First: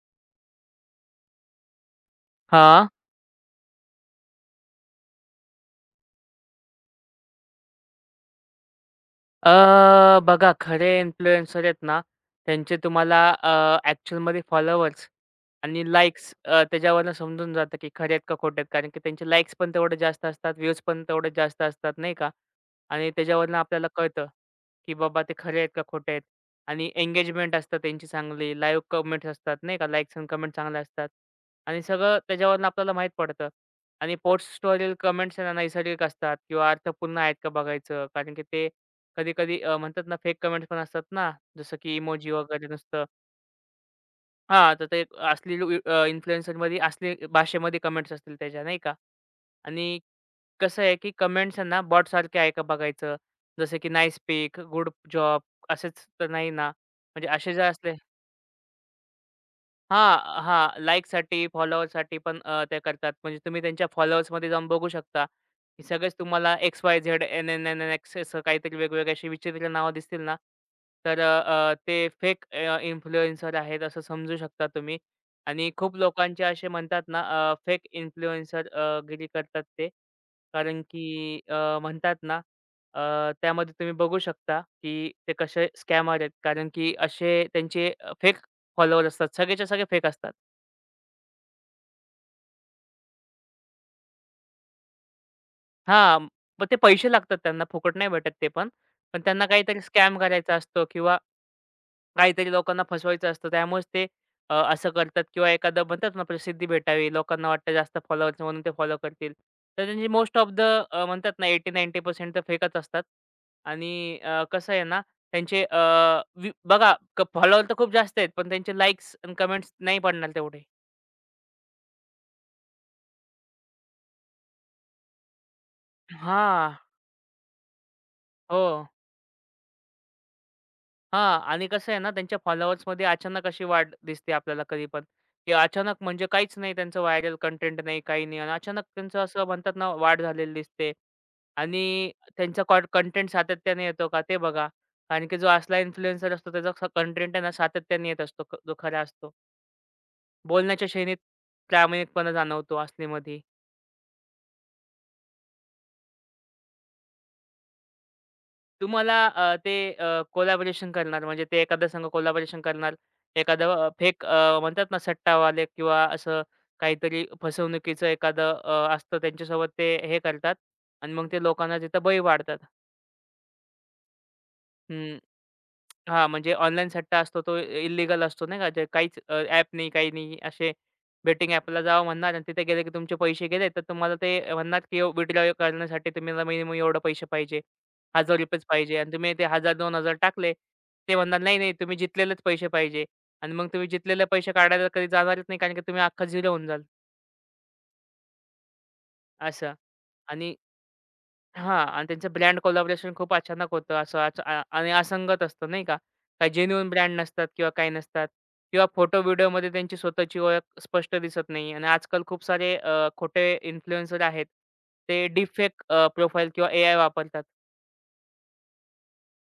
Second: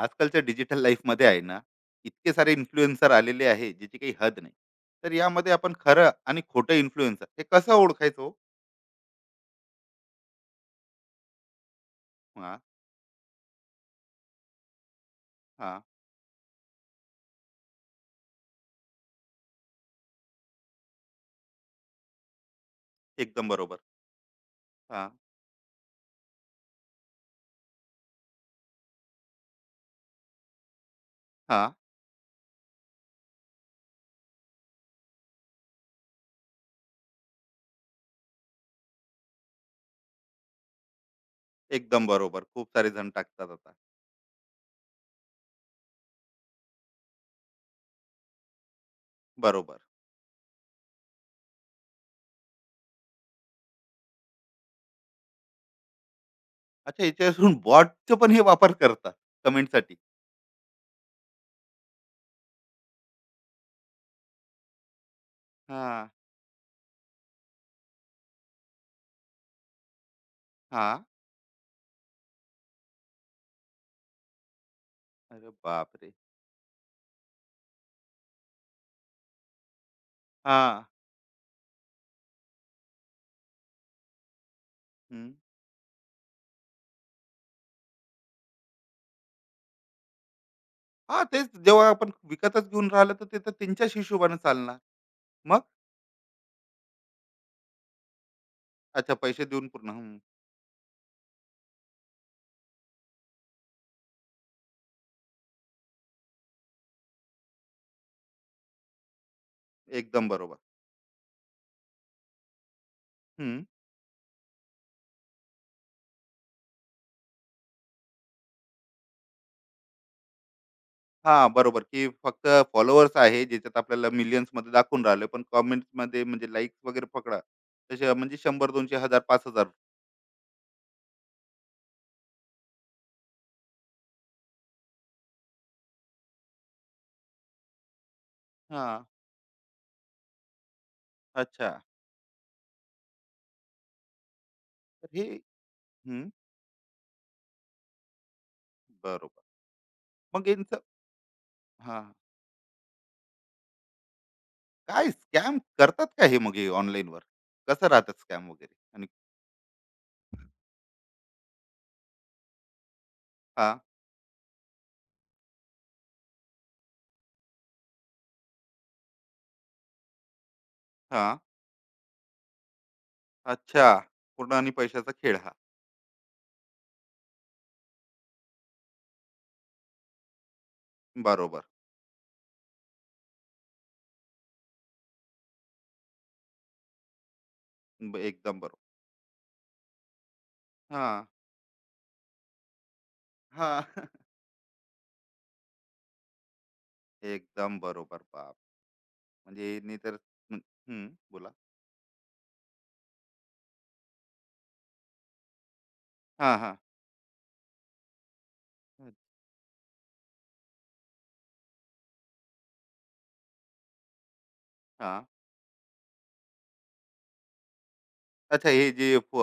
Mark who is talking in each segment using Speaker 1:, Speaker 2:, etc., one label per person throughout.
Speaker 1: आजकालच्या डिजिटल लाईफमध्ये आहे ना, इतके सारे
Speaker 2: हां.
Speaker 1: इन्फ्लुएन्सर आलेले आहे ज्याची काही हद नाही. तर यामध्ये आपण खरं आणि खोटं इन्फ्लुएन्सर हे कसं ओळखायचो?
Speaker 2: अ, बघा खरे इन्फ्लुएन्सर आहेत ना,
Speaker 1: हा.
Speaker 2: त्यांचे तुम्हाला ॲक्चुअलमध्ये फॉलोवर्स
Speaker 1: हा,
Speaker 2: आणि लाईक्स त्याच्यावरनं समजून जातं, की खरे आहेत का खोटे आहेत. कारण की त्यांचे लाईक्स पण तेवढे जास्त असतात, व्ह्यूज पण तेवढे जास्त असतात, नाही का? आणि
Speaker 1: एकदम
Speaker 2: त्याच्यावरनं
Speaker 1: बरोबर.
Speaker 2: आपल्याला कळतं, की
Speaker 1: हा.
Speaker 2: बाबा ते खरे आहेत का खोटे आहेत. आणि एंगेजमेंट असतं त्यांची चांगली, लाईव्ह कमेंट्स असतात, नाही का? लाईक्स आणि कमेंट चांगले असतात.
Speaker 1: हा,
Speaker 2: आणि सगळं त्याच्यावरनं आपल्याला माहीत पडतं. आणि पोस्ट स्टोरील कमेंट्स नैसर्गिक असतात किंवा अर्थपूर्ण आहेत का बघायचं. कारण की ते कधी-कधी म्हणतात ना फेक कमेंट्स पण असतात ना, जसं की
Speaker 1: एकदम
Speaker 2: इमोजी
Speaker 1: बरोबर.
Speaker 2: वगैरे
Speaker 1: खूप सारे
Speaker 2: नुसतं
Speaker 1: जण टाकतात आता.
Speaker 2: हां, तर ते असली इन्फ्लुएन्सरमध्ये असली भाषेमध्ये कमेंट्स असतील त्याच्या नाही का?
Speaker 1: बरोबर.
Speaker 2: आणि कसं आहे की कमेंट्स ना ना बॉटसारखे आहे का बघायचं. जसं की नाईस पिक, गुड जॉब असेच तर नाही ना.
Speaker 1: अच्छा,
Speaker 2: म्हणजे असे
Speaker 1: याच्यावरून
Speaker 2: जर असले
Speaker 1: बॉटचं पण हे वापर करतात कमेंटसाठी.
Speaker 2: हां, हां. लाईकसाठी, फॉलोअरसाठी पण ते करतात. म्हणजे तुम्ही त्यांच्या फॉलोअर्समध्ये जाऊन बघू शकता, की
Speaker 1: हा.
Speaker 2: सगळेच तुम्हाला XYZ, NNNX असं काहीतरी वेगवेगळी अशी विचित्र नावं दिसतील ना,
Speaker 1: हा.
Speaker 2: तर अ, अ, ते फेक इन्फ्लुएन्सर आहेत असं समजू शकता तुम्ही.
Speaker 1: अरे
Speaker 2: आणि खूप
Speaker 1: बापरे.
Speaker 2: लोकांचे असे म्हणतात ना, फेक इन्फ्लुएन्सर गिरी करतात ते.
Speaker 1: हा.
Speaker 2: कारण की म्हणतात ना, त्यामध्ये तुम्ही बघू शकता, की
Speaker 1: हम्म.
Speaker 2: ते कसे स्कॅमर आहेत. कारण की असे त्यांचे फेक फॉलोवर असतात. सगळेच्या सगळे फेक असतात.
Speaker 1: हा, तेच. जेव्हा आपण विकतच घेऊन राहिलं तर ते, तर त्यांच्याच हिशोबाने चालणार मग.
Speaker 2: हां, मग ते पैसे लागतात त्यांना, फुकट नाही भेटत ते पण.
Speaker 1: अच्छा,
Speaker 2: पण
Speaker 1: पैसे
Speaker 2: त्यांना
Speaker 1: देऊन
Speaker 2: काहीतरी
Speaker 1: पूर्ण. हम्म.
Speaker 2: स्कॅम करायचा असतो किंवा काहीतरी लोकांना फसवायचं असतं. त्यामुळेच ते असं करतात किंवा एखादं म्हणतात ना, प्रसिद्धी भेटावी. लोकांना वाटतं जास्त फॉलोअर्स म्हणून ते फॉलो करतील. तर त्यांची
Speaker 1: एकदम
Speaker 2: मोस्ट ऑफ
Speaker 1: बरोबर.
Speaker 2: द म्हणतात ना 80-90% तर फेकच असतात. आणि कसं आहे ना, त्यांचे व्ह्यू बघा फॉलोवर तर खूप जास्त आहेत, पण त्यांचे लाइक्स आणि कमेंट्स नाही पडणार तेवढे.
Speaker 1: हां, बरोबर, की फक्त फॉलोवर्स आहे, ज्याच्यात आपल्याला मिलियन्समध्ये दाखवून राहिलं, पण कमेंट्समध्ये म्हणजे
Speaker 2: हां.
Speaker 1: लाईक्स वगैरे पकडा, तसे म्हणजे
Speaker 2: हो.
Speaker 1: 100, 200, 1000, 5000.
Speaker 2: हां. आणि कसं आहे ना, त्यांच्या फॉलोअर्समध्ये अचानक अशी वाढ दिसते आपल्याला कधी पण, की अचानक म्हणजे काहीच नाही त्यांचं व्हायरल कंटेंट नाही, काही नाही आणि अचानक
Speaker 1: हां.
Speaker 2: त्यांचं असं म्हणतात ना, वाढ झालेली दिसते
Speaker 1: अच्छा.
Speaker 2: आणि त्यांचा कंटेंट सातत्याने येतो का ते बघा.
Speaker 1: तर हे.
Speaker 2: कारण की जो असला
Speaker 1: हं,
Speaker 2: इन्फ्लुएन्सर असतो त्याचा कंटेंट आहे ना, सातत्याने येत असतो, जो खरा असतो.
Speaker 1: बरोबर. मग यांचं.
Speaker 2: बोलण्याच्या शैलीत
Speaker 1: हां,
Speaker 2: प्रामाणिकपणा जाणवतो असलीमध्ये.
Speaker 1: काय स्कॅम करतात का हे मग हे ऑनलाईनवर? कसं राहतं स्कॅम वगैरे? आणि
Speaker 2: तुम्हाला ते कोलॅबोरेशन करणार म्हणजे ते एखादा संघ कोलॅबोरेशन करणार. एखादं
Speaker 1: हां,
Speaker 2: फेक म्हणतात ना सट्टावाले किंवा असं काहीतरी फसवणुकीचं एखादं असतं त्यांच्यासोबत ते हे करतात आणि मग
Speaker 1: हां,
Speaker 2: ते लोकांना तिथं बळी पाडतात.
Speaker 1: अच्छा. पूर्ण आणि पैशाचा
Speaker 2: हं.
Speaker 1: खेळ हा.
Speaker 2: हां, म्हणजे ऑनलाईन सट्टा असतो तो इल्लीगल असतो नाही का, ते काहीच नाही, काही नाही. असे बेटिंग
Speaker 1: बरोबर.
Speaker 2: ॲपला जावा म्हणणार आणि तिथे गेले की तुमचे पैसे गेले, तर तुम्हाला ते म्हणणार की विथड्रॉ करण्यासाठी तुम्हाला मिनिमम एवढे पैसे पाहिजे.
Speaker 1: एकदम
Speaker 2: ₹1000च
Speaker 1: बरोबर.
Speaker 2: पाहिजे आणि तुम्ही ते 1000-2000 टाकले. ते
Speaker 1: हां,
Speaker 2: म्हणणार, "नाही, नाही, तुम्ही जितलेलेच पैसे पाहिजे" आणि मग
Speaker 1: हां.
Speaker 2: तुम्ही जितलेले पैसे काढायला कधी जाणारच नाही कारण की तुम्ही अख्खा झिरो होऊन जाल
Speaker 1: एकदम बरोबर. बाप! म्हणजे
Speaker 2: असं
Speaker 1: यांनी तर.
Speaker 2: आणि
Speaker 1: हं, बोला.
Speaker 2: हां. आणि त्यांचं ब्रँड कोलॅबोरेशन खूप अचानक होतं. असं अच आ आणि असंगत असतं नाही का? काही
Speaker 1: हां, हां.
Speaker 2: जेन्युइन ब्रँड नसतात किंवा काही नसतात किंवा
Speaker 1: हं,
Speaker 2: फोटो व्हिडिओमध्ये त्यांची स्वतःची ओळख स्पष्ट दिसत नाही आणि आजकाल खूप सारे खोटे इन्फ्लुएन्सर आहेत. ते डीपफेक प्रोफाईल किंवा एआय वापरतात.
Speaker 1: अच्छा. हे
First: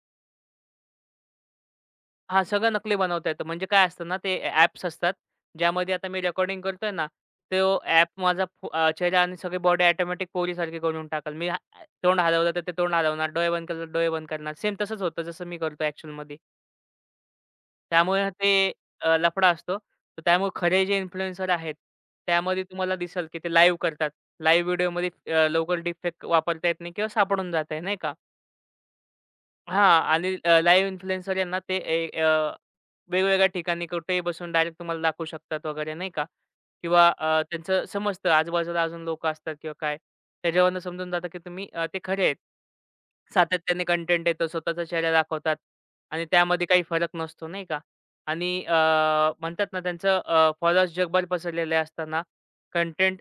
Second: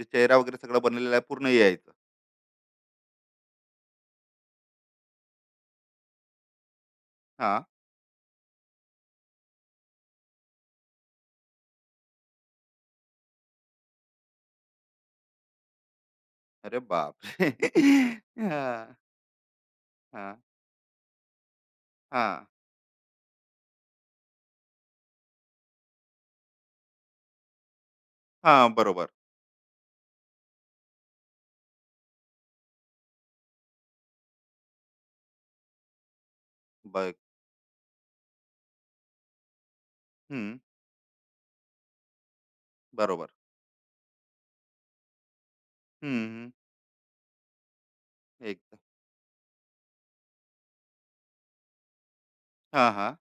Speaker 1: जे चेहरा वगैरे सगळं बनलेलं आहे पूर्ण यायचं.
Speaker 2: हां, सगळं नकली बनवता येतं. म्हणजे काय असतं ना, ते ॲप्स असतात, ज्यामध्ये आता मी रेकॉर्डिंग करतोय ना,
Speaker 1: हां.
Speaker 2: तो ॲप माझा चेहरा आणि सगळी बॉडी ऑटोमॅटिक पोरीसारखी करून टाकल. मी हा तोंड हलवलं तर ते तोंड हलवणार, डोळे बंद केले तर डोळे बंद करणार. सेम तसंच होतं जसं मी करतो ॲक्चुअलमध्ये.
Speaker 1: अरे बापरे!
Speaker 2: त्यामुळे ते
Speaker 1: हां,
Speaker 2: लफडा असतो. तर
Speaker 1: हां,
Speaker 2: त्यामुळे खरे जे इन्फ्लुएन्सर आहेत,
Speaker 1: हां.
Speaker 2: त्यामध्ये तुम्हाला दिसेल की ते लाईव्ह करतात. लाईव्ह व्हिडिओमध्ये लवकर डिफेक्ट वापरता येत नाही किंवा सापडून जात आहे, नाही का?
Speaker 1: बरोबर.
Speaker 2: हां आणि लाईव्ह इन्फ्लुएन्सर यांना ते वेगवेगळ्या ठिकाणी कुठेही बसून डायरेक्ट तुम्हाला दाखवू शकतात वगैरे नाही का? किंवा
Speaker 1: बघ.
Speaker 2: त्यांचं समजतं आजूबाजूला अजून लोकं असतात किंवा काय.
Speaker 1: हं.
Speaker 2: त्याच्यावरनं समजून जातं की तुम्ही ते खरे आहेत.
Speaker 1: बरोबर.
Speaker 2: सातत्याने कंटेंट येतो, स्वतःचा चेहरा दाखवतात आणि
Speaker 1: हं.
Speaker 2: त्यामध्ये काही फरक नसतो नाही का? आणि
Speaker 1: एकदम.
Speaker 2: म्हणतात ना त्यांचं फॉलोअर्स जगभर पसरलेले असताना
Speaker 1: हां, हां.
Speaker 2: कंटेंट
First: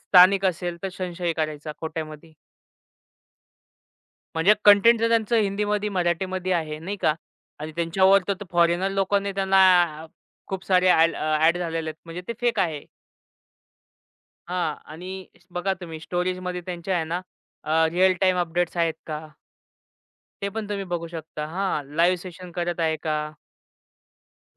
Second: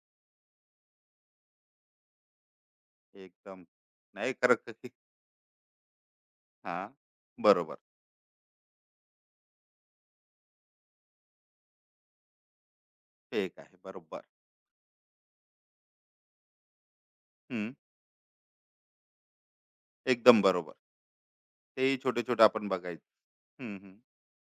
Speaker 2: स्थानिक असेल तर संशय करायचा खोट्यामध्ये.
Speaker 1: एकदम. नाही
Speaker 2: म्हणजे
Speaker 1: खरंच.
Speaker 2: कंटेंट तर त्यांचं हिंदीमध्ये, मराठीमध्ये आहे,
Speaker 1: हां.
Speaker 2: नाही का? आणि
Speaker 1: बरोबर.
Speaker 2: त्यांच्यावर तर फॉरेनर लोकांनी त्यांना खूप सारे ॲड झालेले आहेत. म्हणजे ते फेक आहे.
Speaker 1: फेक आहे. बरोबर.
Speaker 2: हां आणि बघा तुम्ही स्टोरेजमध्ये त्यांच्या आहे ना
Speaker 1: हं.
Speaker 2: रिअल टाईम अपडेट्स आहेत का?
Speaker 1: एकदम
Speaker 2: ते पण
Speaker 1: बरोबर.
Speaker 2: तुम्ही बघू शकता. हां,
Speaker 1: तेही
Speaker 2: लाईव्ह
Speaker 1: छोटे-छोटे
Speaker 2: सेशन
Speaker 1: आपण
Speaker 2: करत आहे
Speaker 1: बघायचं.
Speaker 2: का?
Speaker 1: हं.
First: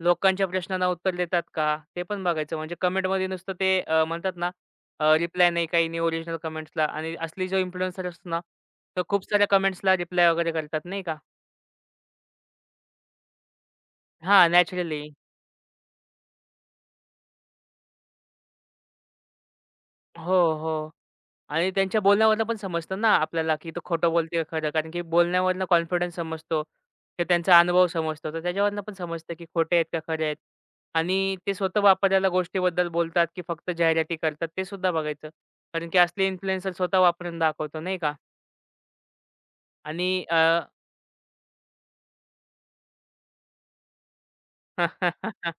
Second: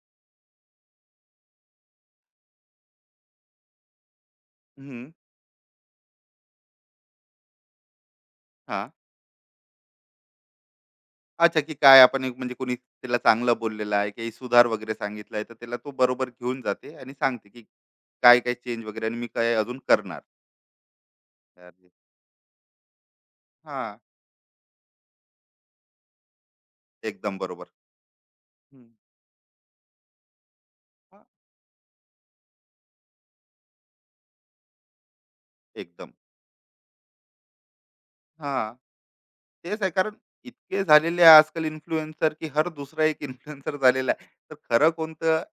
Speaker 2: लोकांच्या प्रश्नांना उत्तर देतात का? ते पण बघायचं. म्हणजे कमेंटमध्ये नुसतं ते म्हणतात ना
Speaker 1: हं.
Speaker 2: रिप्लाय नाही, काही नाही ओरिजिनल कमेंट्सला आणि असली जो इन्फ्लुएन्सर असतो ना,
Speaker 1: हां.
Speaker 2: तर खूप साऱ्या कमेंट्सला रिप्लाय वगैरे करतात, नाही का?
Speaker 1: अच्छा, की काय आपण एक म्हणजे कोणी त्याला चांगलं बोललेलं आहे, काही
Speaker 2: हां,
Speaker 1: सुधार वगैरे
Speaker 2: नॅचरली.
Speaker 1: सांगितला आहे, तर त्याला तो बरोबर घेऊन जाते आणि सांगते की काय काय चेंज वगैरे आणि मी काय अजून करणार.
Speaker 2: हो, हो. आणि
Speaker 1: अरे
Speaker 2: त्यांच्या बोलण्यावरनं पण समजतं ना आपल्याला, की तो
Speaker 1: हां,
Speaker 2: खोटं बोलतोय खरं. कारण की बोलण्यावरनं कॉन्फिडन्स समजतो. ते
Speaker 1: एकदम
Speaker 2: त्यांचा
Speaker 1: बरोबर.
Speaker 2: अनुभव समजतो. तर त्याच्यावरनं
Speaker 1: हं,
Speaker 2: पण समजतं, की खोटे आहेत का खरे आहेत.
Speaker 1: हां,
Speaker 2: आणि ते स्वतः वापरलेल्या गोष्टीबद्दल बोलतात, की फक्त जाहिराती करतात ते सुद्धा बघायचं. कारण की
Speaker 1: एकदम.
Speaker 2: असले इन्फ्लुएन्सर स्वतः वापरून दाखवतो नाही का.
Speaker 1: हां. तेच आहे.
Speaker 2: आणि
Speaker 1: कारण
Speaker 2: अ,
Speaker 1: इतके झालेले आहे आजकाल इन्फ्लुएन्सर, की हर दुसरा एक इन्फ्लुएन्सर झालेला आहे. तर
Speaker 2: हं.
Speaker 1: खरं कोणतं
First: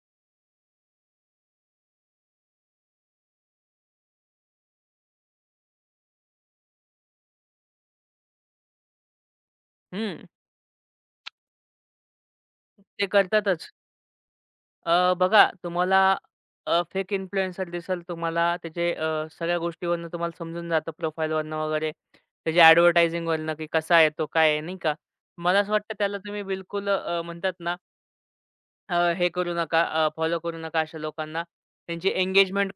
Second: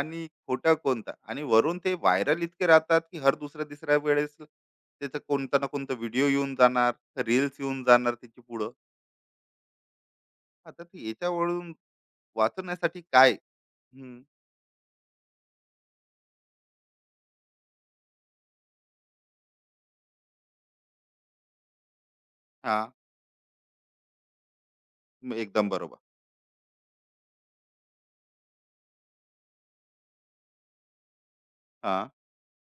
Speaker 1: आणि खोटं कोणतं, आणि वरून ते व्हायरल इतके राहतात, की हर दुसऱ्या-तिसऱ्या वेळेस त्याचा कोणता ना कोणता व्हिडिओ येऊन जाणार, रील्स येऊन जाणार त्याची पुढं. आता ते याच्यावरून वाचवण्यासाठी
Speaker 2: ते
Speaker 1: काय?
Speaker 2: करतातच.
Speaker 1: हं,
Speaker 2: बघा तुम्हाला फेक इन्फ्लुएन्सर दिसेल तुम्हाला त्याचे सगळ्या गोष्टीवरनं तुम्हाला समजून जातं प्रोफाईलवरनं वगैरे. त्याची
Speaker 1: हां,
Speaker 2: ॲडव्हर्टायझिंगवरनं की कसा आहे तो, काय आहे, नाही का? मला
Speaker 1: एकदम
Speaker 2: असं वाटतं
Speaker 1: बरोबर.
Speaker 2: त्याला तुम्ही बिलकुल म्हणतात ना हे करू नका, फॉलो करू नका अशा लोकांना.
Speaker 1: हां,
Speaker 2: त्यांची एंगेजमेंट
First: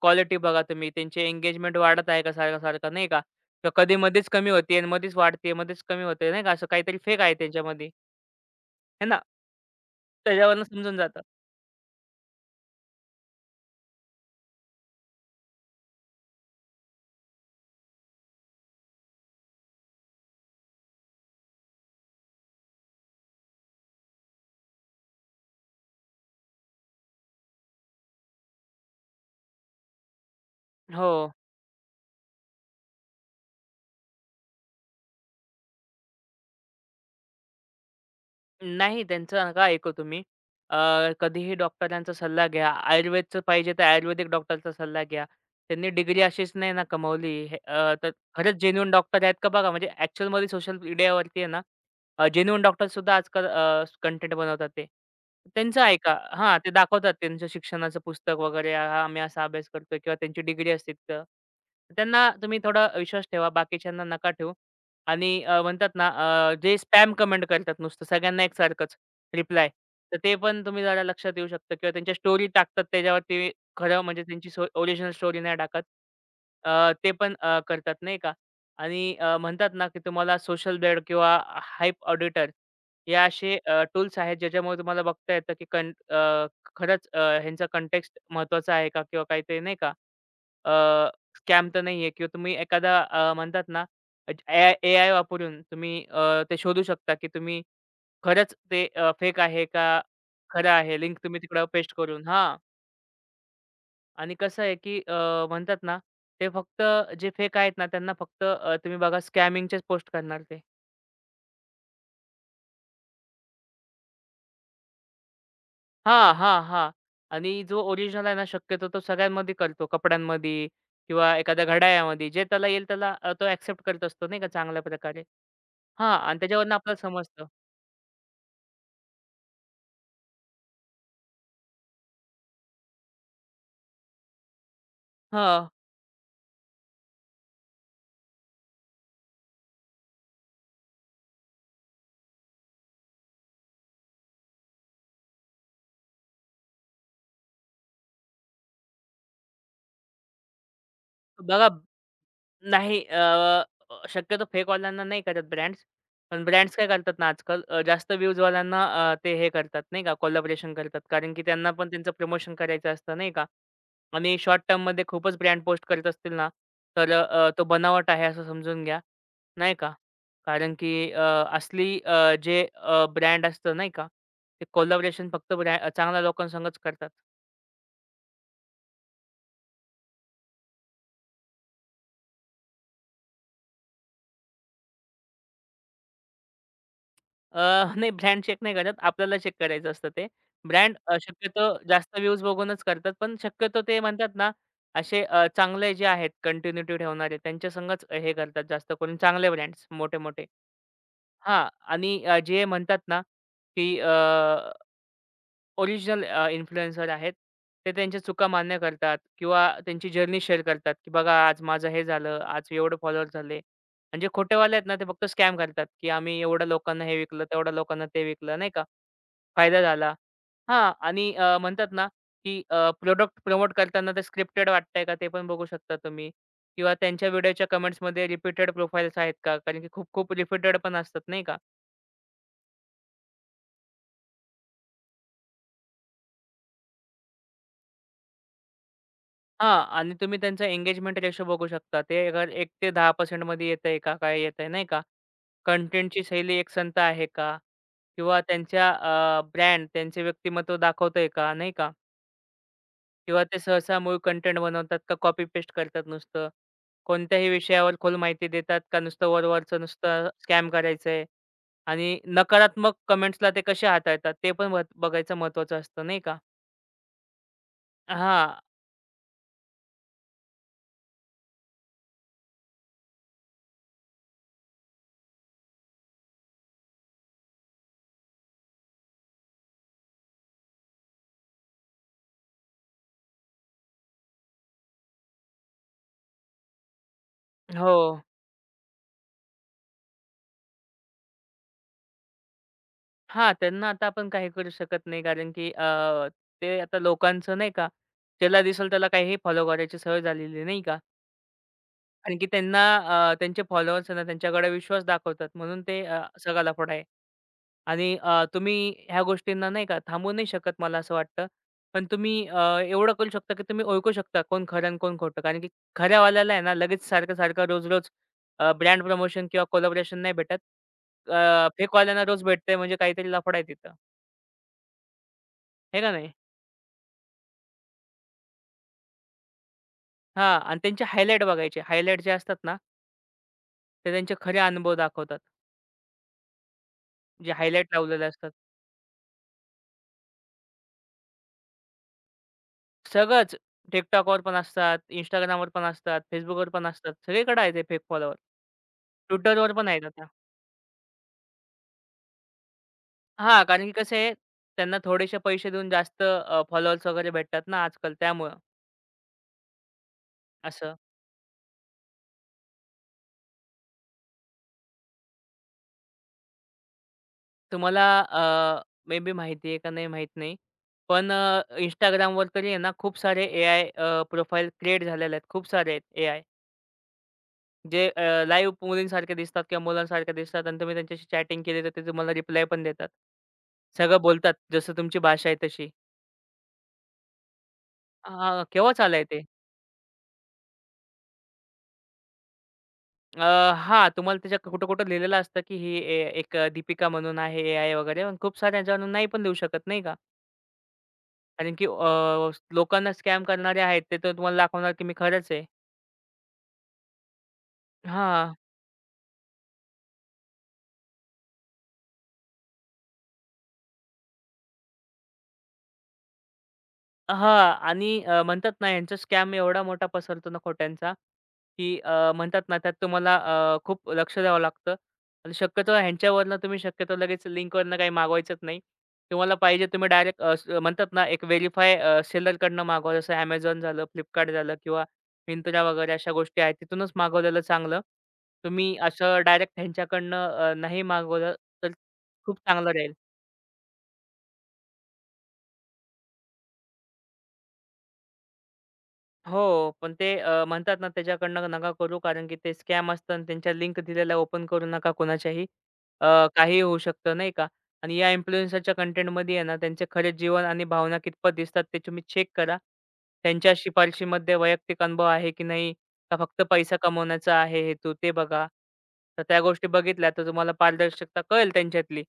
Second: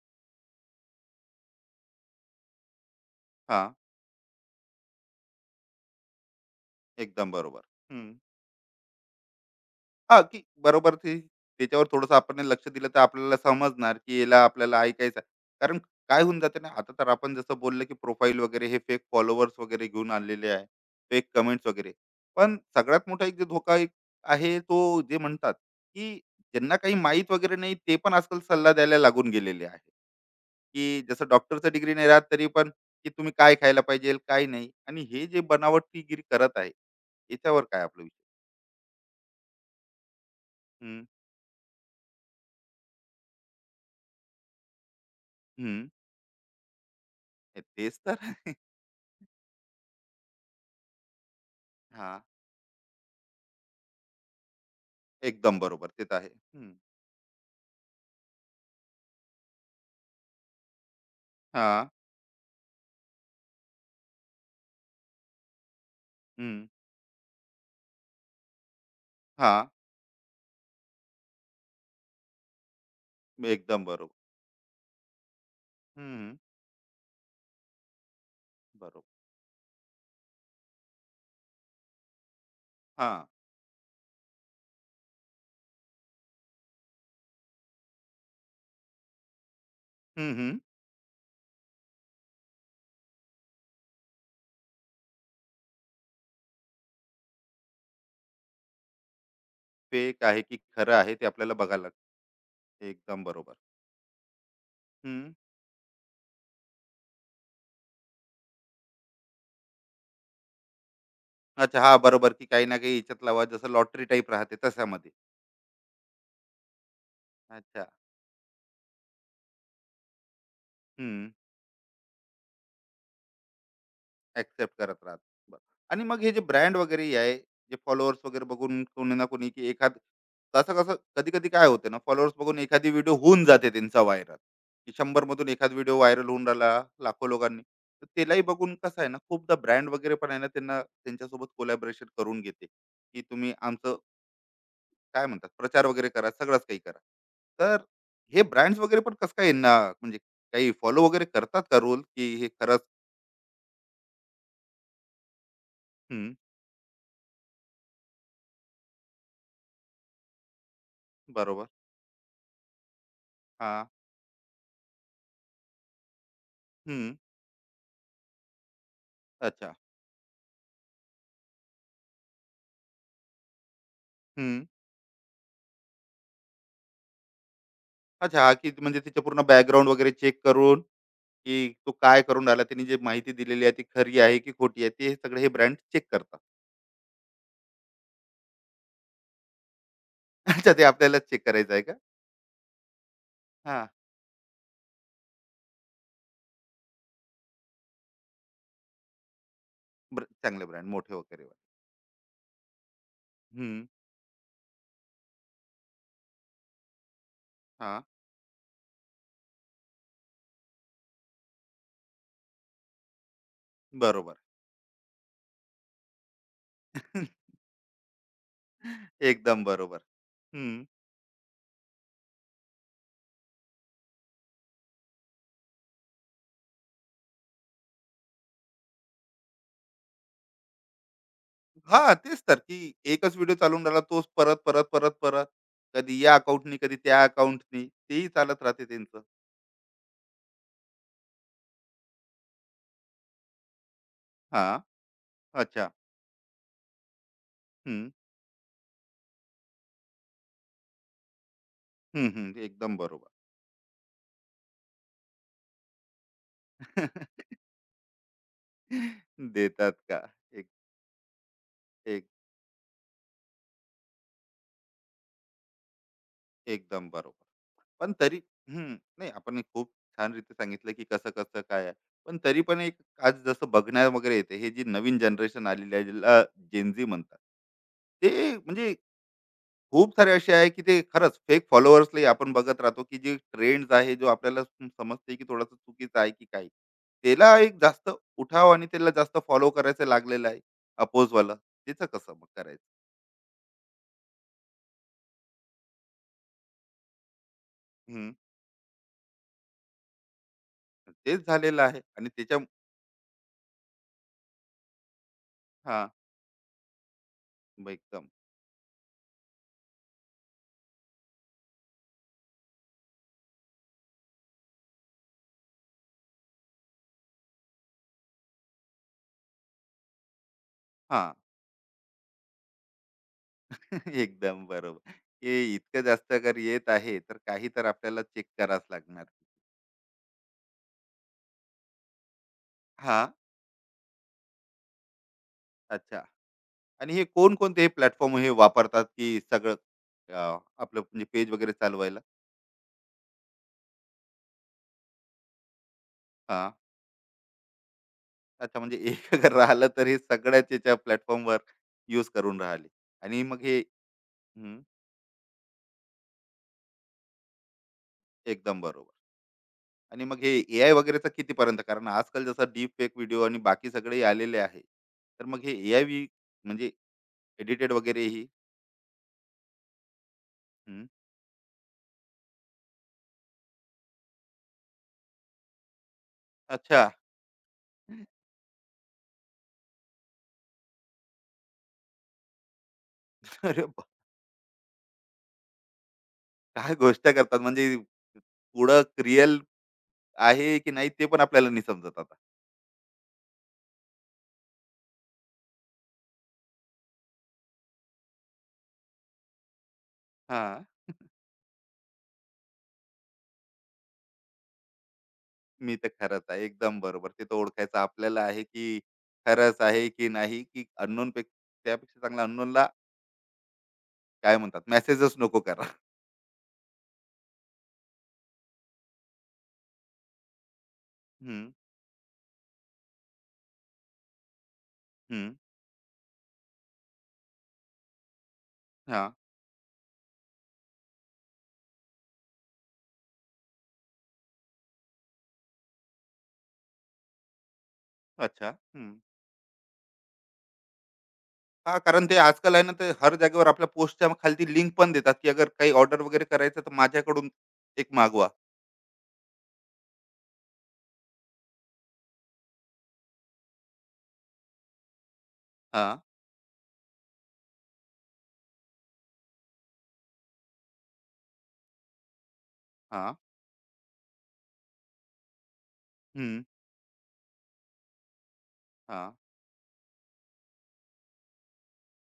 Speaker 2: क्वालिटी बघा तुम्ही. त्यांची एंगेजमेंट वाढत आहे का सारखं-सारखं, नाही का? तर
Speaker 1: हां.
Speaker 2: कधी मध्येच कमी होते मध्येच वाढते, मध्येच कमी होते, नाही का? असं काहीतरी फेक
Speaker 1: एकदम
Speaker 2: आहे
Speaker 1: बरोबर.
Speaker 2: त्यांच्यामध्ये,
Speaker 1: हं.
Speaker 2: आहे ना?
Speaker 1: हां, की
Speaker 2: त्याच्यावरनं
Speaker 1: बरोबर
Speaker 2: समजून
Speaker 1: ते.
Speaker 2: जातं.
Speaker 1: त्याच्यावर थोडंसं आपण लक्ष दिलं तर आपल्याला समजणार, की याला आपल्याला ऐकायचं आहे. कारण काय होऊन जाते ना, आता तर आपण जसं बोललं, की प्रोफाइल वगैरे हे फेक फॉलोवर्स वगैरे घेऊन आलेले आहे. फेक कमेंट्स वगैरे. पण सगळ्यात मोठा एक जो धोका आहे, तो जे म्हणतात, की ज्यांना काही माहीत वगैरे नाही, ते पण आजकाल सल्ला द्यायला लागून गेलेले आहे, की
Speaker 2: हो.
Speaker 1: जसं डॉक्टरचं डिग्री नाही राहत, तरी पण की तुम्ही काय खायला पाहिजे, काय नाही. आणि हे जे बनावटीगिरी करत आहे, याच्यावर काय आपलं विचार?
Speaker 2: नाही त्यांचं नका ऐकू तुम्ही. अ, कधीही डॉक्टरांचा सल्ला घ्या. आयुर्वेदचं पाहिजे तर आयुर्वेदिक डॉक्टरचा सल्ला घ्या.
Speaker 1: हं.
Speaker 2: त्यांनी डिग्री अशीच नाही ना कमवली.
Speaker 1: हे तेच
Speaker 2: तर
Speaker 1: तर. हां,
Speaker 2: खरंच जेन्युइन डॉक्टर आहेत का बघा. म्हणजे ॲक्चुअलमध्ये सोशल मीडियावरती आहे ना जेन्युइन डॉक्टरसुद्धा आजकाल कंटेंट बनवतात ते.
Speaker 1: एकदम
Speaker 2: त्यांचं
Speaker 1: बरोबर. ते तर
Speaker 2: ऐका.
Speaker 1: आहे.
Speaker 2: हां, ते
Speaker 1: हं.
Speaker 2: दाखवतात त्यांचं शिक्षणाचं पुस्तक वगैरे. हां, आम्ही असा अभ्यास करतोय किंवा त्यांची डिग्री असते तिथं.
Speaker 1: हां.
Speaker 2: त्यांना तुम्ही थोडा विश्वास ठेवा. बाकीच्यांना नका ठेवू. आणि म्हणतात ना
Speaker 1: हं.
Speaker 2: जे स्पॅम कमेंट करतात नुसतं सगळ्यांना एकसारखंच
Speaker 1: हां.
Speaker 2: रिप्लाय. तर ते पण तुम्ही जरा लक्षात येऊ शकता किंवा त्यांच्या स्टोरी टाकतात त्याच्यावरती
Speaker 1: एकदम
Speaker 2: खरं
Speaker 1: बरोबर.
Speaker 2: म्हणजे त्यांची ओरिजिनल स्टोरी नाही टाकत.
Speaker 1: हं.
Speaker 2: ते पण करतात नाही का
Speaker 1: बरोबर.
Speaker 2: आणि म्हणतात ना की तुम्हाला सोशल बेड किंवा हाइप ऑडिटर हे
Speaker 1: हां.
Speaker 2: असे टूल्स आहेत ज्याच्यामुळे तुम्हाला बघता येतं की खरंच ह्यांचा कंटेक्स्ट महत्त्वाचा आहे का? किंवा काही ते नाही का
Speaker 1: हं, हं.
Speaker 2: स्कॅम तर नाहीये किंवा तुम्ही एखादा म्हणतात ना ए एआय वापरून तुम्ही ते शोधू शकता, की तुम्ही खरंच ते फेक आहे का
Speaker 1: फेक आहे की
Speaker 2: खरं
Speaker 1: खरं
Speaker 2: आहे?
Speaker 1: आहे
Speaker 2: लिंक
Speaker 1: ते
Speaker 2: तुम्ही
Speaker 1: आपल्याला
Speaker 2: तिकडं
Speaker 1: बघायला
Speaker 2: पेस्ट
Speaker 1: लागतं.
Speaker 2: करून हां.
Speaker 1: एकदम बरोबर.
Speaker 2: आणि कसं आहे, की
Speaker 1: हं.
Speaker 2: म्हणतात ना, ते फक्त जे फेक आहेत ना, त्यांना फक्त तुम्ही बघा स्कॅमिंगचेच पोस्ट करणार ते.
Speaker 1: अच्छा. हां, बरोबर, की काही ना काही याच्यात लावा, जसं लॉटरी टाइप राहते तशामध्ये.
Speaker 2: हां, हां, हां. आणि जो
Speaker 1: अच्छा.
Speaker 2: ओरिजिनल आहे ना, शक्यतो तो सगळ्यांमध्ये करतो. कपड्यांमध्ये
Speaker 1: हं.
Speaker 2: किंवा एखाद्या घड्याळामध्ये जे त्याला येईल त्याला तो एक्सेप्ट करत असतो नाही का
Speaker 1: ऍक्सेप्ट
Speaker 2: चांगल्या
Speaker 1: करत राहत.
Speaker 2: प्रकारे.
Speaker 1: बरं. आणि
Speaker 2: हां
Speaker 1: मग हे
Speaker 2: आणि
Speaker 1: जे
Speaker 2: त्याच्यावरून
Speaker 1: ब्रँड
Speaker 2: आपल्याला
Speaker 1: वगैरे आहे,
Speaker 2: समजतं.
Speaker 1: जे फॉलोअर्स वगैरे बघून कोणी ना कोणी की एखाद. कसं कसं कधी कधी काय होते ना, फॉलोअर्स बघून एखादी व्हिडिओ होऊन जाते त्यांचा व्हायरल, की 100 मधून
Speaker 2: हां,
Speaker 1: एखाद व्हिडिओ व्हायरल होऊन राहिला लाखो लोकांनी, तर त्यालाही बघून कसं आहे ना, खूपदा ब्रँड वगैरे पण आहे ना त्यांना त्यांच्यासोबत कोलॅबरेशन करून घेते, की तुम्ही आमचं काय म्हणतात प्रचार वगैरे करा, सगळंच काही करा. तर हे ब्रँड्स वगैरे पण कसं काय यांना म्हणजे काही फॉलो वगैरे करतात
Speaker 2: बघा
Speaker 1: का रोल, की हे खरंच.
Speaker 2: नाही अ, अ, शक्यतो फेकवाल्यांना नाही करत ब्रँड्स.
Speaker 1: हम्म,
Speaker 2: पण ब्रँड्स काय करतात ना आजकाल जास्त व्ह्यूजवाल्यांना ते हे करतात नाही का कोलॅबोरेशन करतात. कारण की
Speaker 1: बरोबर.
Speaker 2: त्यांना पण त्यांचं प्रमोशन करायचं असतं नाही का?
Speaker 1: हा.
Speaker 2: आणि शॉर्ट टर्ममध्ये खूपच ब्रँड पोस्ट करत असतील ना, तर
Speaker 1: हं.
Speaker 2: तो बनावट आहे असं समजून घ्या,
Speaker 1: अच्छा.
Speaker 2: नाही का? कारण की असली जे ब्रँड असतं नाही का? ते
Speaker 1: हं.
Speaker 2: कोलॅबोरेशन फक्त चांगल्या लोकांसंगच करतात.
Speaker 1: अच्छा, हां, की म्हणजे तिचं पूर्ण बॅकग्राऊंड वगैरे चेक करून, की तो काय करून राहिला, त्यांनी जे माहिती दिलेली आहे, ती खरी आहे की खोटी आहे, ते सगळे हे ब्रँड चेक करतात.
Speaker 2: नाही ब्रँड चेक नाही करत. आपल्याला चेक करायचं असतं ते.
Speaker 1: अच्छा, ते
Speaker 2: ब्रँड
Speaker 1: आपल्यालाच चेक
Speaker 2: शक्यतो
Speaker 1: करायचं आहे का?
Speaker 2: जास्त व्ह्यूज बघूनच करतात. पण शक्यतो
Speaker 1: हां,
Speaker 2: ते म्हणतात ना, असे चांगले जे आहेत कंटिन्युटी ठेवणारे त्यांच्या संगच हे करतात जास्त करून चांगले ब्रँड्स मोठे-मोठे.
Speaker 1: चांगले ब्रँड मोठे वगैरे.
Speaker 2: हां आणि जे म्हणतात ना,
Speaker 1: हं.
Speaker 2: की ओरिजिनल इन्फ्लुएन्सर आहेत. ते
Speaker 1: हां,
Speaker 2: त्यांच्या चुका मान्य करतात किंवा त्यांची जर्नी शेअर करतात, की बघा आज माझं हे झालं, आज एवढे फॉलोअर्स झाले. आणि
Speaker 1: बरोबर.
Speaker 2: खोटेवाले आहेत ना, ते फक्त स्कॅम करतात, की आम्ही एवढ्या लोकांना हे विकलं, तेवढ्या लोकांना ते विकलं, नाही का?
Speaker 1: एकदम
Speaker 2: फायदा
Speaker 1: बरोबर.
Speaker 2: झाला.
Speaker 1: हं.
Speaker 2: हां आणि म्हणतात ना, की प्रॉडक्ट प्रमोट करताना ते स्क्रिप्टेड वाटतंय का ते पण बघू शकता तुम्ही किंवा त्यांच्या व्हिडिओच्या कमेंट्समध्ये रिपीटेड प्रोफाईल्स आहेत का? कारण की खूप-खूप रिपीटेड पण असतात नाही का?
Speaker 1: हा तेच तर, की एकच व्हिडिओ चालून राहिला, तोच परत, परत, परत, परत. कधी या अकाउंटनी, कधी त्या अकाउंटनी, तेही चालत राहते त्यांचं.
Speaker 2: हां आणि तुम्ही त्यांचा एंगेजमेंट रेशो बघू शकता. ते अगर 1% ते 10% मध्ये येतंय का? काय येतंय
Speaker 1: हां,
Speaker 2: नाही का?
Speaker 1: अच्छा.
Speaker 2: कंटेंटची शैली एकसंध आहे का?
Speaker 1: हं.
Speaker 2: किंवा त्यांच्या ब्रँड त्यांचे व्यक्तिमत्व दाखवतंय का? नाही का?
Speaker 1: हं, हं. एकदम बरोबर.
Speaker 2: किंवा ते सहसा मूळ कंटेंट बनवतात का कॉपी पेस्ट करतात नुसतं? कोणत्याही विषयावर खोल माहिती देतात का नुसतं वरवरचं
Speaker 1: देतात का.
Speaker 2: नुसतं
Speaker 1: एक.
Speaker 2: स्कॅम करायचंय आणि
Speaker 1: एक.
Speaker 2: नकारात्मक कमेंट्सला ते कसे हाताळतात ते पण बघायचं महत्त्वाचं असतं नाही का?
Speaker 1: एकदम बरोबर. पण तरी.
Speaker 2: हां.
Speaker 1: हम्म. नाही, आपण हे खूप छान रीती सांगितलं की कसं कसं काय आहे. पण तरी पण एक, आज जसं बघण्या वगैरे येते, हे जी नवीन जनरेशन आलेली आहे ज्याला जेनझी म्हणतात, ते म्हणजे खूप सारे असे आहे की ते खरंच फेक फॉलोअर्सलाही आपण बघत राहतो, की जे ट्रेंड्स आहे जो आपल्याला समजते की थोडासा चुकीचा आहे, की काही त्याला एक
Speaker 2: हो.
Speaker 1: जास्त उठाव आणि त्याला जास्त फॉलो करायचं लागलेलं आहे अपोजवाला, त्याचं कसं मग करायचं?
Speaker 2: हां, त्यांना आता आपण काही करू शकत नाही कारण की ते आता लोकांचं नाही का, ज्याला दिसेल त्याला काहीही फॉलो करायची सवय झालेली नाही का?
Speaker 1: तेच झालेलं आहे. आणि
Speaker 2: कारण की
Speaker 1: त्याच्या
Speaker 2: त्यांना त्यांचे फॉलोअर्स ना त्यांच्याकडे विश्वास दाखवतात म्हणून ते
Speaker 1: हां,
Speaker 2: सगळा लफडा आहे.
Speaker 1: मग
Speaker 2: आणि
Speaker 1: एकदम.
Speaker 2: तुम्ही ह्या गोष्टींना नाही का थांबवू नाही शकत मला असं वाटतं. पण तुम्ही एवढं करू शकता, की तुम्ही ओळखू शकता कोण खरं आणि कोण खोटं. कारण की खऱ्यावाल्याला आहे ना लगेच सारखं-सारखं रोज-रोज ब्रँड प्रमोशन किंवा कोलॅबोरेशन नाही भेटत.
Speaker 1: हां,
Speaker 2: फेकवाल्यांना रोज भेटतंय म्हणजे काहीतरी लफडा आहे तिथं.
Speaker 1: एकदम बरोबर. हे इतकं
Speaker 2: हे का
Speaker 1: जास्त
Speaker 2: नाही?
Speaker 1: अगर येत आहे, तर काही तर आपल्याला चेक करावंच लागणार.
Speaker 2: हां आणि त्यांचे हायलाइट बघायचे. हायलाइट जे असतात ना,
Speaker 1: हां,
Speaker 2: ते त्यांचे खरे अनुभव दाखवतात.
Speaker 1: अच्छा. आणि हे
Speaker 2: जे
Speaker 1: कोणकोणते हे
Speaker 2: हायलाइट लावलेले
Speaker 1: प्लॅटफॉर्म हे
Speaker 2: असतात.
Speaker 1: वापरतात, की सगळं अ, आपलं म्हणजे पेज वगैरे चालवायला?
Speaker 2: सगळंच. TikTokवर पण असतात, Instagramवर पण असतात, Facebookवर
Speaker 1: हां,
Speaker 2: पण असतात. सगळीकडे आहे ते फेक फॉलोवर.
Speaker 1: अच्छा, म्हणजे एक अगर
Speaker 2: Twitterवर
Speaker 1: राहिलं,
Speaker 2: पण आहेत
Speaker 1: तर हे
Speaker 2: आता.
Speaker 1: सगळ्याच याच्या प्लॅटफॉर्मवर यूज करून राहिले. आणि मग
Speaker 2: हां,
Speaker 1: हे.
Speaker 2: कारण की कसं आहे
Speaker 1: हं,
Speaker 2: त्यांना थोडेसे पैसे देऊन जास्त फॉलोअर्स वगैरे भेटतात ना आजकाल त्यामुळं
Speaker 1: एकदम बरोबर. आणि मग हे एआय
Speaker 2: असं.
Speaker 1: वगैरेचं कितीपर्यंत? कारण आजकाल जसं डीप फेक व्हिडिओ आणि बाकी सगळे आलेले आहे. तर मग हे एआय वी म्हणजे एडिटेड
Speaker 2: तुम्हाला
Speaker 1: वगैरेही.
Speaker 2: मे बी माहिती आहे का नाही माहीत नाही.
Speaker 1: हं.
Speaker 2: पण Instagramवर तरी आहे ना खूप सारे एआय प्रोफाइल क्रिएट झालेले आहेत. खूप सारे आहेत एआय.
Speaker 1: अच्छा.
Speaker 2: जे लाईव्ह मुलींसारखे दिसतात किंवा मुलांसारख्या दिसतात आणि तुम्ही त्यांच्याशी चॅटिंग केली तर ते तुम्हाला रिप्लाय पण देतात.
Speaker 1: अरे वाह!
Speaker 2: सगळं बोलतात जसं तुमची भाषा आहे तशी.
Speaker 1: काय गोष्ट करतात. म्हणजे
Speaker 2: केव्हाच
Speaker 1: पुढं
Speaker 2: आलंय ते?
Speaker 1: रिअल आहे की नाही ते पण आपल्याला नाही समजत आता.
Speaker 2: अ, हां, तुम्हाला त्याच्यात कुठं-कुठं लिहिलेलं असतं, की ही एक दीपिका म्हणून आहे एआय वगैरे पण खूप साऱ्या जणांना नाही पण देऊ शकत नाही का?
Speaker 1: हां.
Speaker 2: कारण की लोकांना स्कॅम करणारे आहेत ते तर तुम्हाला दाखवणार, की मी खरंच आहे.
Speaker 1: मी तर खरंच आहे. एकदम बरोबर. ते तर ओळखायचं आपल्याला
Speaker 2: हां.
Speaker 1: आहे, की खरंच आहे की नाही, की अननोन पेक्षा, त्यापेक्षा चांगला अननोनला काय म्हणतात, मेसेजच नको करा.
Speaker 2: हां. आणि म्हणतात ना यांचा स्कॅम एवढा मोठा पसरतो ना खोट्यांचा,
Speaker 1: हं,
Speaker 2: की म्हणतात ना त्यात तुम्हाला खूप लक्ष द्यावं लागतं
Speaker 1: हं.
Speaker 2: आणि शक्यतो ह्यांच्यावरनं तुम्ही शक्यतो लगेच लिंकवरनं काही मागवायचंच नाही.
Speaker 1: हां.
Speaker 2: तुम्हाला पाहिजे तुम्ही डायरेक्ट म्हणतात ना एक व्हेरिफाय सेलरकडनं मागवा. जसं Amazon झालं, Flipkart झालं किंवा Myntra वगैरे अशा गोष्टी आहेत. तिथूनच मागवलेलं चांगलं.
Speaker 1: अच्छा.
Speaker 2: तुम्ही
Speaker 1: हं.
Speaker 2: असं डायरेक्ट ह्यांच्याकडनं नाही मागवलं तर
Speaker 1: हां, कारण ते
Speaker 2: खूप
Speaker 1: आजकाल आहे ना,
Speaker 2: चांगलं
Speaker 1: ते
Speaker 2: राहील.
Speaker 1: हर जागेवर आपल्या पोस्टच्या खालती लिंक पण देतात, की अगर काही ऑर्डर वगैरे करायचं तर माझ्याकडून एक मागवा.
Speaker 2: हो, पण ते म्हणतात ना त्याच्याकडनं नका करू कारण की ते स्कॅम असतं आणि त्यांच्या लिंक दिलेल्या ओपन करू नका कोणाच्याही.
Speaker 1: हां,
Speaker 2: अ, काहीही होऊ शकतं नाही का? आणि या इन्फ्लुएन्सरच्या कंटेंटमध्ये आहे ना, त्यांचे खरे जीवन आणि भावना कितपत दिसतात ते तुम्ही चेक करा.
Speaker 1: हां,
Speaker 2: त्यांच्या शिफारशीमध्ये वैयक्तिक अनुभव आहे की नाही? का फक्त
Speaker 1: हं,
Speaker 2: पैसा कमवण्याचा आहे हेतू ते बघा.
Speaker 1: हां.
Speaker 2: तर त्या गोष्टी बघितल्या तर तुम्हाला पारदर्शकता कळेल त्यांच्यातली,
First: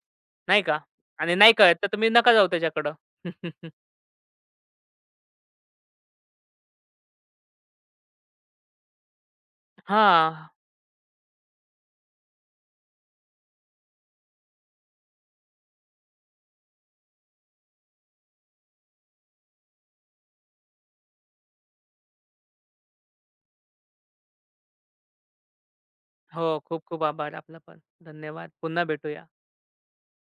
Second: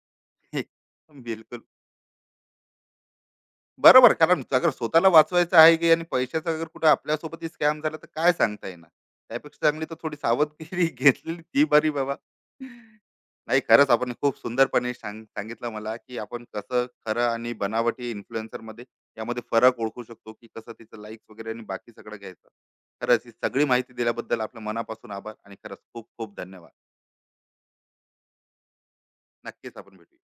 Speaker 2: नाही का? आणि नाही
Speaker 1: बिलकुल.
Speaker 2: कळत तर तुम्ही नका जाऊ त्याच्याकडं.
Speaker 1: बरोबर. कारण अगर स्वतःला वाचवायचं आहे, की आणि पैशाचा अगर कुठे आपल्यासोबतही स्कॅम झाला तर काय सांगता येणार. त्यापेक्षा चांगली तर थोडी
Speaker 2: हां.
Speaker 1: सावधगिरी घेतलेली ती बरी बाबा. नाही, खरंच आपण खूप सुंदरपणे सांगितलं मला, की आपण कसं खरं आणि बनावटी इन्फ्लुएन्सरमध्ये यामध्ये फरक ओळखू शकतो, की कसं तिचं लाइक्स वगैरे आणि बाकी सगळं घ्यायचं. खरंच ही सगळी माहिती दिल्याबद्दल आपल्या मनापासून आभार आणि खरंच खूप खूप
Speaker 2: हो,
Speaker 1: धन्यवाद.
Speaker 2: खूप खूप आभार आपला पण. धन्यवाद. पुन्हा भेटूया.
Speaker 1: नक्कीच आपण भेटूया.